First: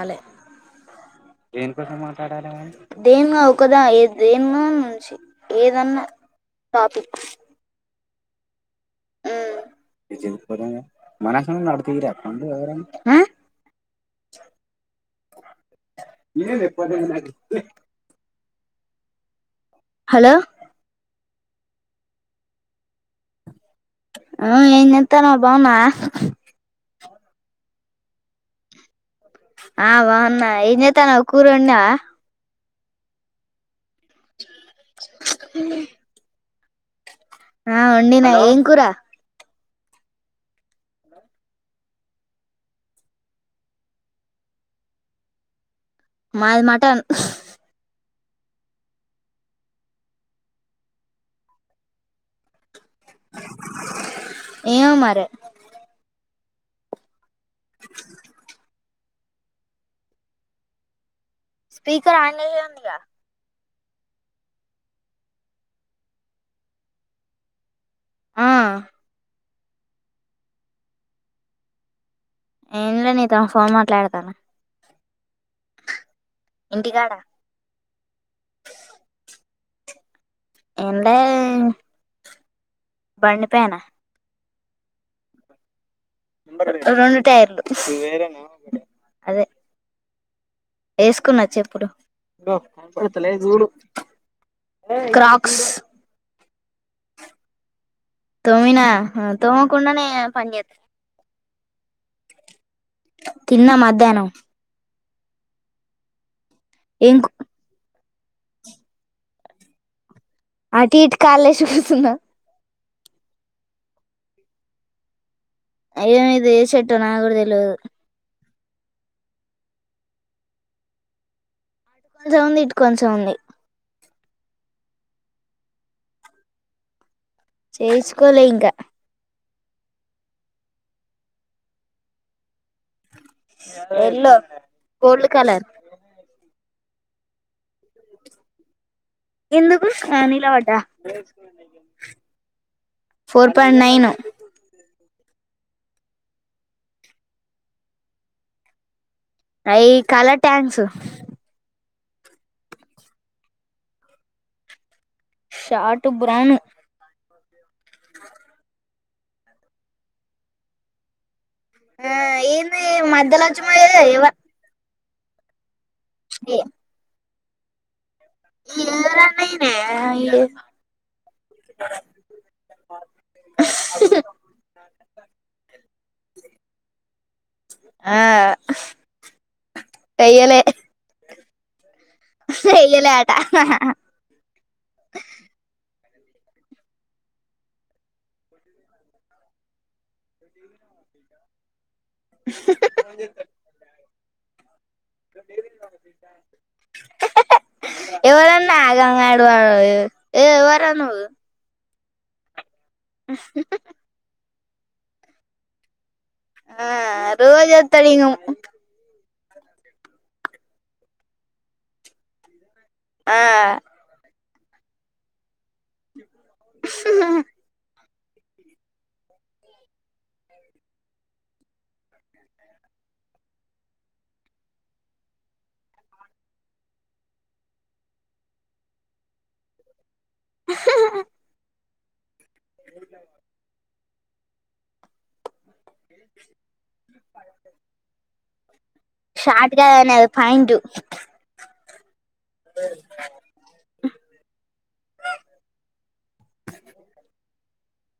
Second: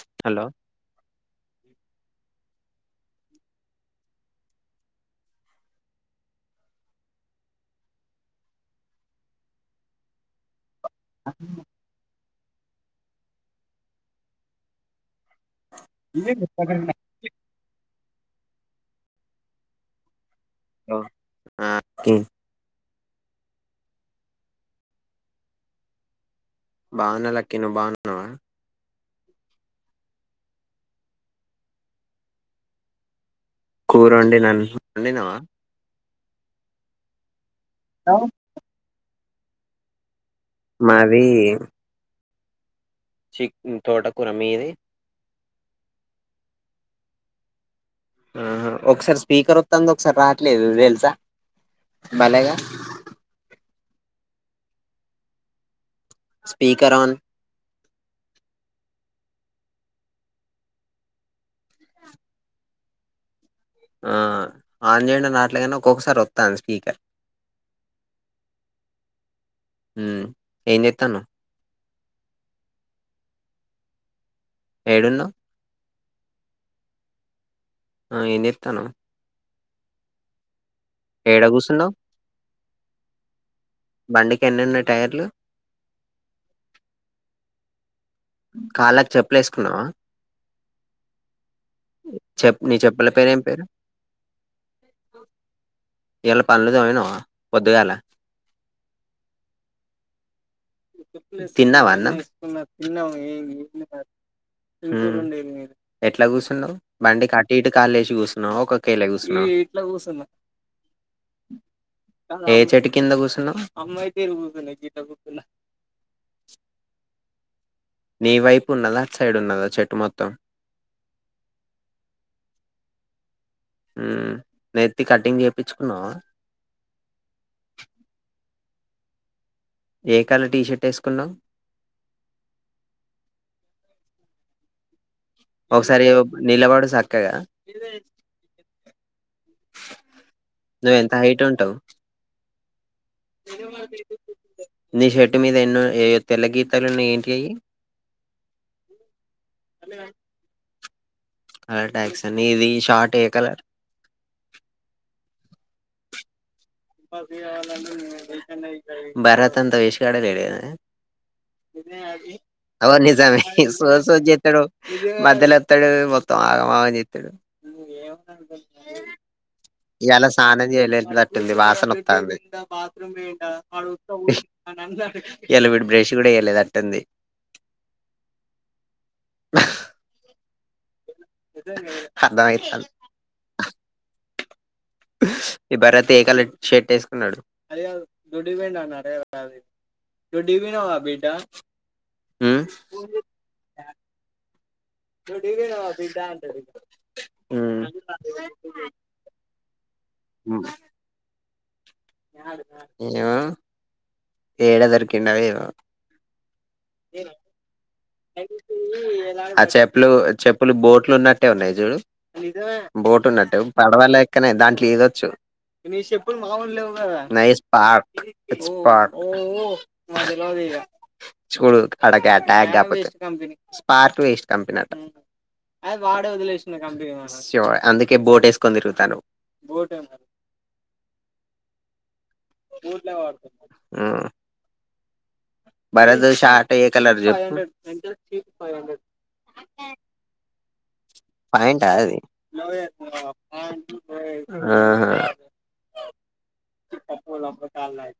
ఆల్లె hello దేన్ ఏం మాట్లాడాలి దేనిగా ఒకదా దేనైన్నుంచి ఏదన్న టాపిక్స్. ఊ నే చెప్పనూ మనుషుల నడకతీరే [unintelligible] ఊ నేను హలో ఎప్పుడైనా హలో. హలో. ఆ కిం ఆ ఏం చేతన్నావ్ బావున్నావా. బావున్నా లక్కీ నువ్వు బాగున్నావా ఆ బావున్నా. ఏం చేతాన్నవ్, కూర వండినవా. కూరొండినా ను [inaudible] వొండినవా. ఆ వొండినా ఏం కూరా. మాదీ చిక్ తోటకూర మీదీ. మాది మటన్. ఆహా ఒక్సారి స్పీకర్ వత్తాంది ఒక్సారి రాట్లేదు తెలుసా. భలేగా ఏమో మరి. Speaker on. స్పీకర్ ఆన్ చేసే వుందిగా. ఆ ఆన్ చేయండన్నా అట్ల ఏదన్నా ఒక్కొక్కసారి ఒత్తాంది స్పీకర్. ఆ ఉమ్. ఏం చేతాన్నవ్. ఏం లే నీతో ఫోన్ మాట్లాడతాన. ఏడున్నవ్. ఇంటికాడా. ఆ ఏం చేతాన్నవ్. ఏడ ఏంలేద్ కూసున్నావ్ ఊ బండి పైన. బండికి ఎన్ని ఉన్నాయ్ టైర్లు. రెండు టయర్లు. కాళ్ళకి చెప్పులేసుకున్నావా. ఏసుకున్న చెప్పులు. చెప్ నీ చెప్పుల పేరు ఏం పేరు క్రాక్స్. ఇయాల పనులు తోమినవా పొద్దుగాల తోమినా హ తోమకుండనే పని చేత్ తిన్నావా అన్నం. తిన్నాం ఏ తిన్నా మధ్యాహ్నం ఏ ఉమ్. ఎట్ల కూస్ సున్నవ్. ఏం కు- బండికి అటు ఇటు కాలేశి ట్టి కూసున్నావా, ఒక్క కెళ్ళే కూసున్నావా. అటు ఇటు కాలేశి కూసున్న. ఏ చెట్టు కింద కూసున్నవ్. అయ్యో ఇది ఏ చెట్టో నా కూడా తెల్వదు. నీ వైపు ఉన్నదా అట్ సైడ్ ఉన్నదా చెట్టు మొత్తం. అటు కొంచెం ఉంది. ఇటు కొంచెం ఉంది. నెత్తి కటింగ్ చెప్పిచ్చుకున్నవా. చేయిచ్చుకోలే ఇంకా. ఏ కలర్ టీషర్ట్ ఏసుకున్నావ్. ఎల్లో. గోల్డ్ కలర్ నిలవాడు చక్కగా ఎందుకు నిలబడ్డ నిషే ఇంటి మీద ఎన్నో ఏ తెల్ల గీతాలున్నా ఏంటివి అయి అయి కాల ట్యాంక్స్ కలర్ టాక్సీ అండి ఇది షార్ట్ ఏ కలర్ షార్ట్ బ్రౌన్ భరత్ అంతా వేస్ట్ గాడే లేడు కదా ఏంది అవను నిజమే మధ్యలో వచ్చి మరి సో సో ఎవ- జెత్తాడు మధ్యలో ఎత్తాడు మొత్తం ఆగం ఆగం చెత్తాడు హు ఎమ్ ఎలరా నయన ఇయ్యాల స్నానం చేయలేట్టుంది వాసన వస్తంది. ఇయ్యాల విడు బ్రష్ కూడా వెేలేదట్టుంది. ఆ చేయలే చేయలేదంట హు భరత్ ఏ కలర్ షర్ట్ వేసుకున్నాడు అదే దుడ్డివం అన్నారే దొడ్డిపోయినవ బేటా హు దొడ్డి పోయినవా బేటా అంటాడు హు ఏయ్ ఎవర్రా నువ్వు [unintelligible] ఏమో ఏడ దొరికిండవో ఏమో ఆ రోజు వస్తాడు ఇంక అ [unintelligible] ఆ చెప్పులు చెప్పులు బోట్లు ఉన్నట్టే ఉన్నాయి చూడు బోట్ ఉన్నట్టు ఆ. పడవల్ అక్కనే దాంట్లో ఇదొచ్చు ని చొప్పుల్ మామూలుగా లేవు గదా నైస్ స్పా ఇట్స్ పార్ట్ చూడు ఆడ గా ట్యాగ్ కాకపోతే. స్పార్క్ వేస్ట్ కంపెనీ అంట. అందుకే బోర్డు వేసుకొని తిరుగుతాండు. బూట్లే వాడుతా. ఆ భరతు షాటు ఏ కలర్ చెప్పు. షార్ట్ కాదనే పాయింట్ పాయింటాది. ఆహ. ఆన్లైన్.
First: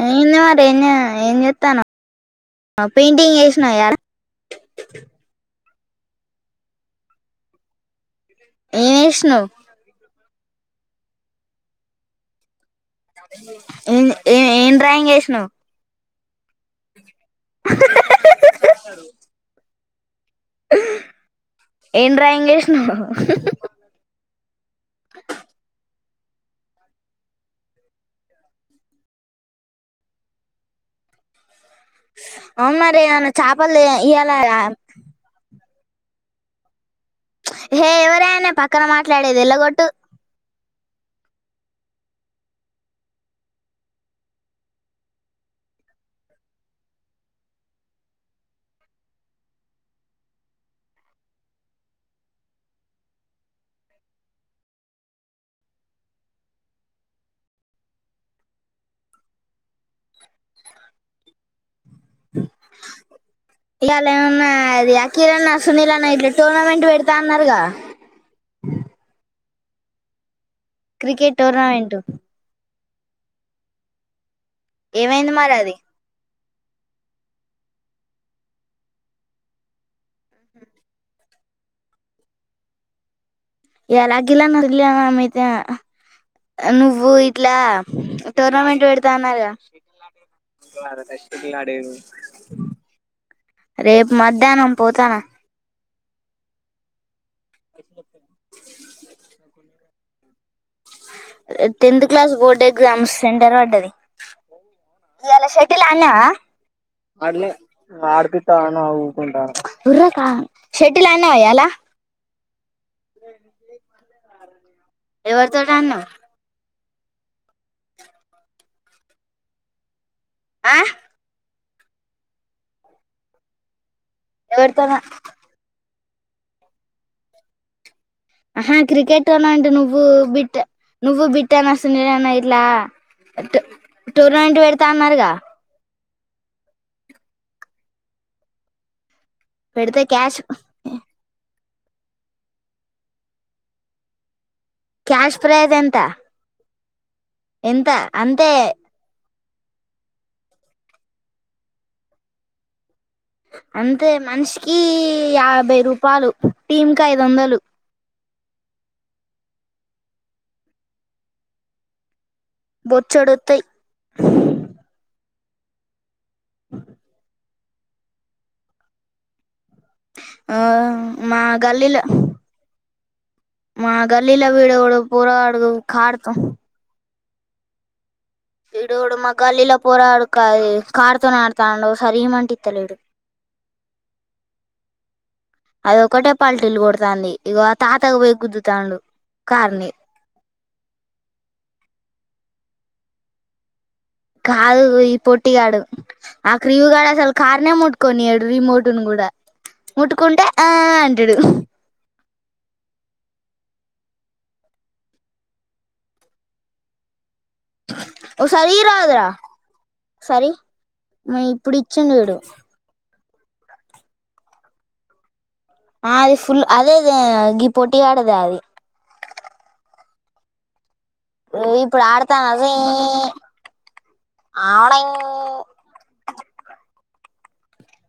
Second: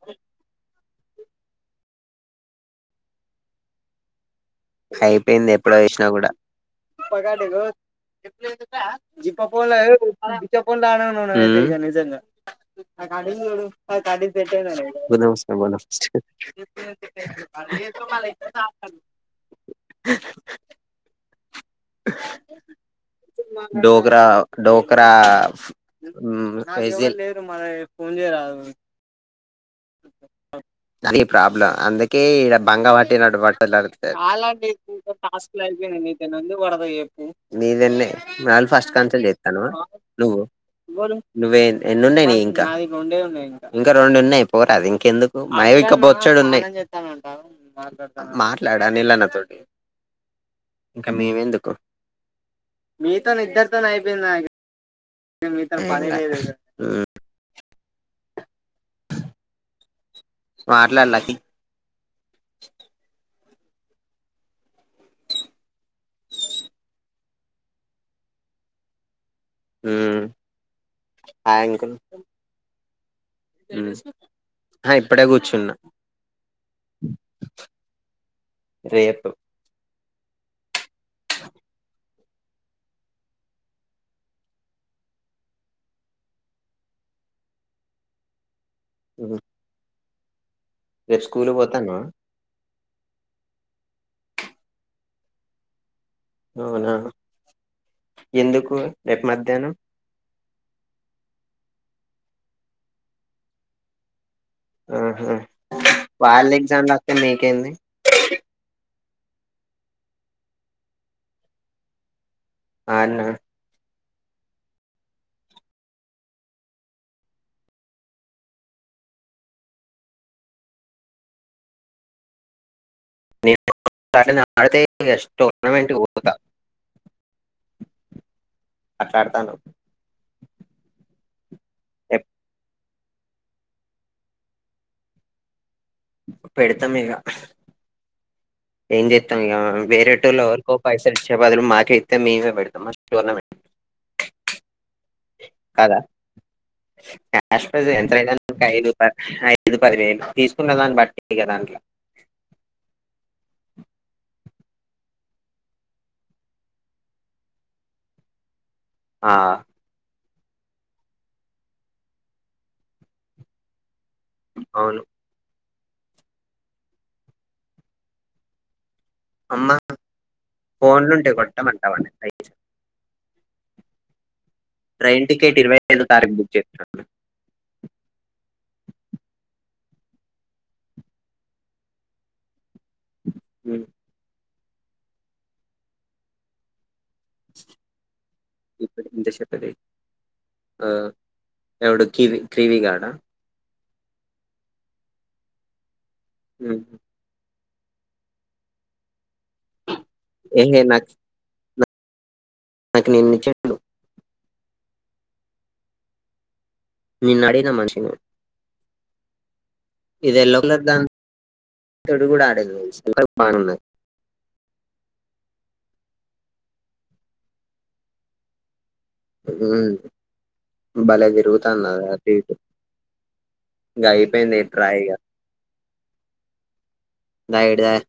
ఏంది మరి ఏం చేయాలె. ఆ ఏం చేత్తాన్వ ఆ పెయింటింగ్ ఎసినా కదా. అయిపోయింది ఎప్ ఎప్పుడ లేసినా కూడా ఏం వేసినావు జిపపోల. [unintelligible] ట ఏం- ఏం- ఏం డ్రాయింగ్ ఓ వేసినావు అన్ని చేత్తోవ్ ఏం చెప్పాలే అన్ని చేత్తోవ్ మళ్ళ ఏం చెప్పాలి అంటవ్ ఏం డ్రాయింగ్ ఏసినవ్. డోకరా. ఉమ్ వెజిల్ల్. అది ప్రాబ్ల. అందుకే ఈడ అవును బంగ మరి ఏమన్నా పట్టినట్టు చేపలు భత్మీలాడుతది. ఇవాళ ఇట్లా అయిపోయింది నీతోని ఎందుకు పడత చెప్పు. నీ హే దల్లే ఎవరైనా మళ్లీ పక్కన ఫస్ట్ కానుంచి మాట్లాడేది చేస్తానవ వెళ్ళగొట్టు నువ్వు. నువ్వేన్ ఎన్నున్నాయి మీయి ఇంకా. ఇంకా రెండు ఉన్నాయి ‌‌. పోరాదు ఇంకెందుకు. మాయే ఇంకా బొచ్చెడున్నాయి. మాట్లాడు అనిల్ అన్న తోటి ఇంక మేమెందుకు. మాట్లాడులకి. ఈయాల ఏమన్నా అది అఖిల్ అన్న సునీల్ అన్న గిట్లా టోర్నమెంట్ పెడతా అన్నారుగా. ఉమ్. Cricket tournament. ఉమ్. ఆ ఇప్పుడే ఏమైంది మరి కూర్చున్నా అది రేపు ఎలాగిలా నడగ్ల ఆ ఆమైతే నువ్వు ఇట్లా టోర్నమెంట్ పెడుతా అన్నావ్ కద భారత రేపు స్కూల్ షటిల్ ఆడేకి పోతానవా పో రేపు మధ్యానం పోతానా అవునా ఎందుకు రేపు మధ్యానం tenth class board exam centre పడ్డది ఆహా ఈయాల షటిల్ ఆడినావా? వాళ్ళ ఎగ్జామ్ రాస్తే మీకేంది ఉర్రే కా షటిల్ ఆడినావా ఇయాల? ఆ అవునా ఎవర్ తోట్ ఆడినావ్ ఆ నీ ఎవరితో [unintelligible] టోర్నమెంట్ కుట్ట అహా క్రికెట్ అను అంటె నువ్వు బిట్ ట్ నువ్వు బి త ఎప్- నసనీరేన ఇట్లా టు టూర్నమెంట్ పెడతా అన్నారుగా పెడతాం ఇగ ఏం చేత్ [unintelligible] పెడితే క్యాష్ వేరేటోళ్ళు ఎవరికో పైసలిచ్చే బదులు మాక్ పెడితే మేమే బెడతాం మ టోర్నమెంట్ క్యాష్ ప్రైజ్ ఎంత కదా క్యాష్ ప్రైస్ ఎంత ఎంతైనా గాని అంతే ఇప్పుడు ఐదు పది ఐ ఐదు పదివేలు తీసుకున్న దాన్ని బట్టి ఇక దాంట్లో కి యాభై రూపాయలు టీమ్కి ఐదొందలు. ఆ బొచ్చడొత్తాయ్. అవును అమ్మ ఆ ఫోన్లు ఉంటే మా గల్లీలో కొట్టమంటావండి మా గల్ ల్లీలో వీడెవడో ట్రైన్ టికెట్ పోరగాడు ఇరవై ఐదు కారుతో తారీఖు బుక్ చేస్తున్నాను ఈడు ఎవ్వడో మా గల్లీలో పోరాగాడు కాది కారు తోనీ ఆడతాండు ఒకసారి ఇయ్యమంటే ఇత్తలేడు ఉ అది ఒక్కటే పల్టీలు కొడతు తాంది ఇగో ఆ తాతకు పోయి గుద్దుతాండు ఇప్పుడు ఇంత చెప్పేది కార్ని ఆ ఎవడు కివి క్రివి గాడ కాదు ఈ పోట్టీ గాడు ఆ ఉమ్, క్రివు గాడు అసలు కార్ నన్నే ముట్టు కొనియాడు రిమోట్న్ కూడా ముట్టుకుంటే ఏ ఆ నాకు అంటాడు నాకు నేన్ని చెట్లు నిన్ను అడిగిన మనిషిని రాదు రా ఇది ఎల్లో కలర్ దాన్ ఇచ్చిండు తొడు చూడు కూడ ఆడన్ సులక్ పని ఉన్నద్ ఆ అది ఫుల్ అదే అద గీ పొట్టి గాడిదే అది ఉహు ఇప్పుడు ఆడుత జూయి ఇంగ అయిపోయింది ట్రై ఇగ. ఆవుడిగ్ ద ఇటు ద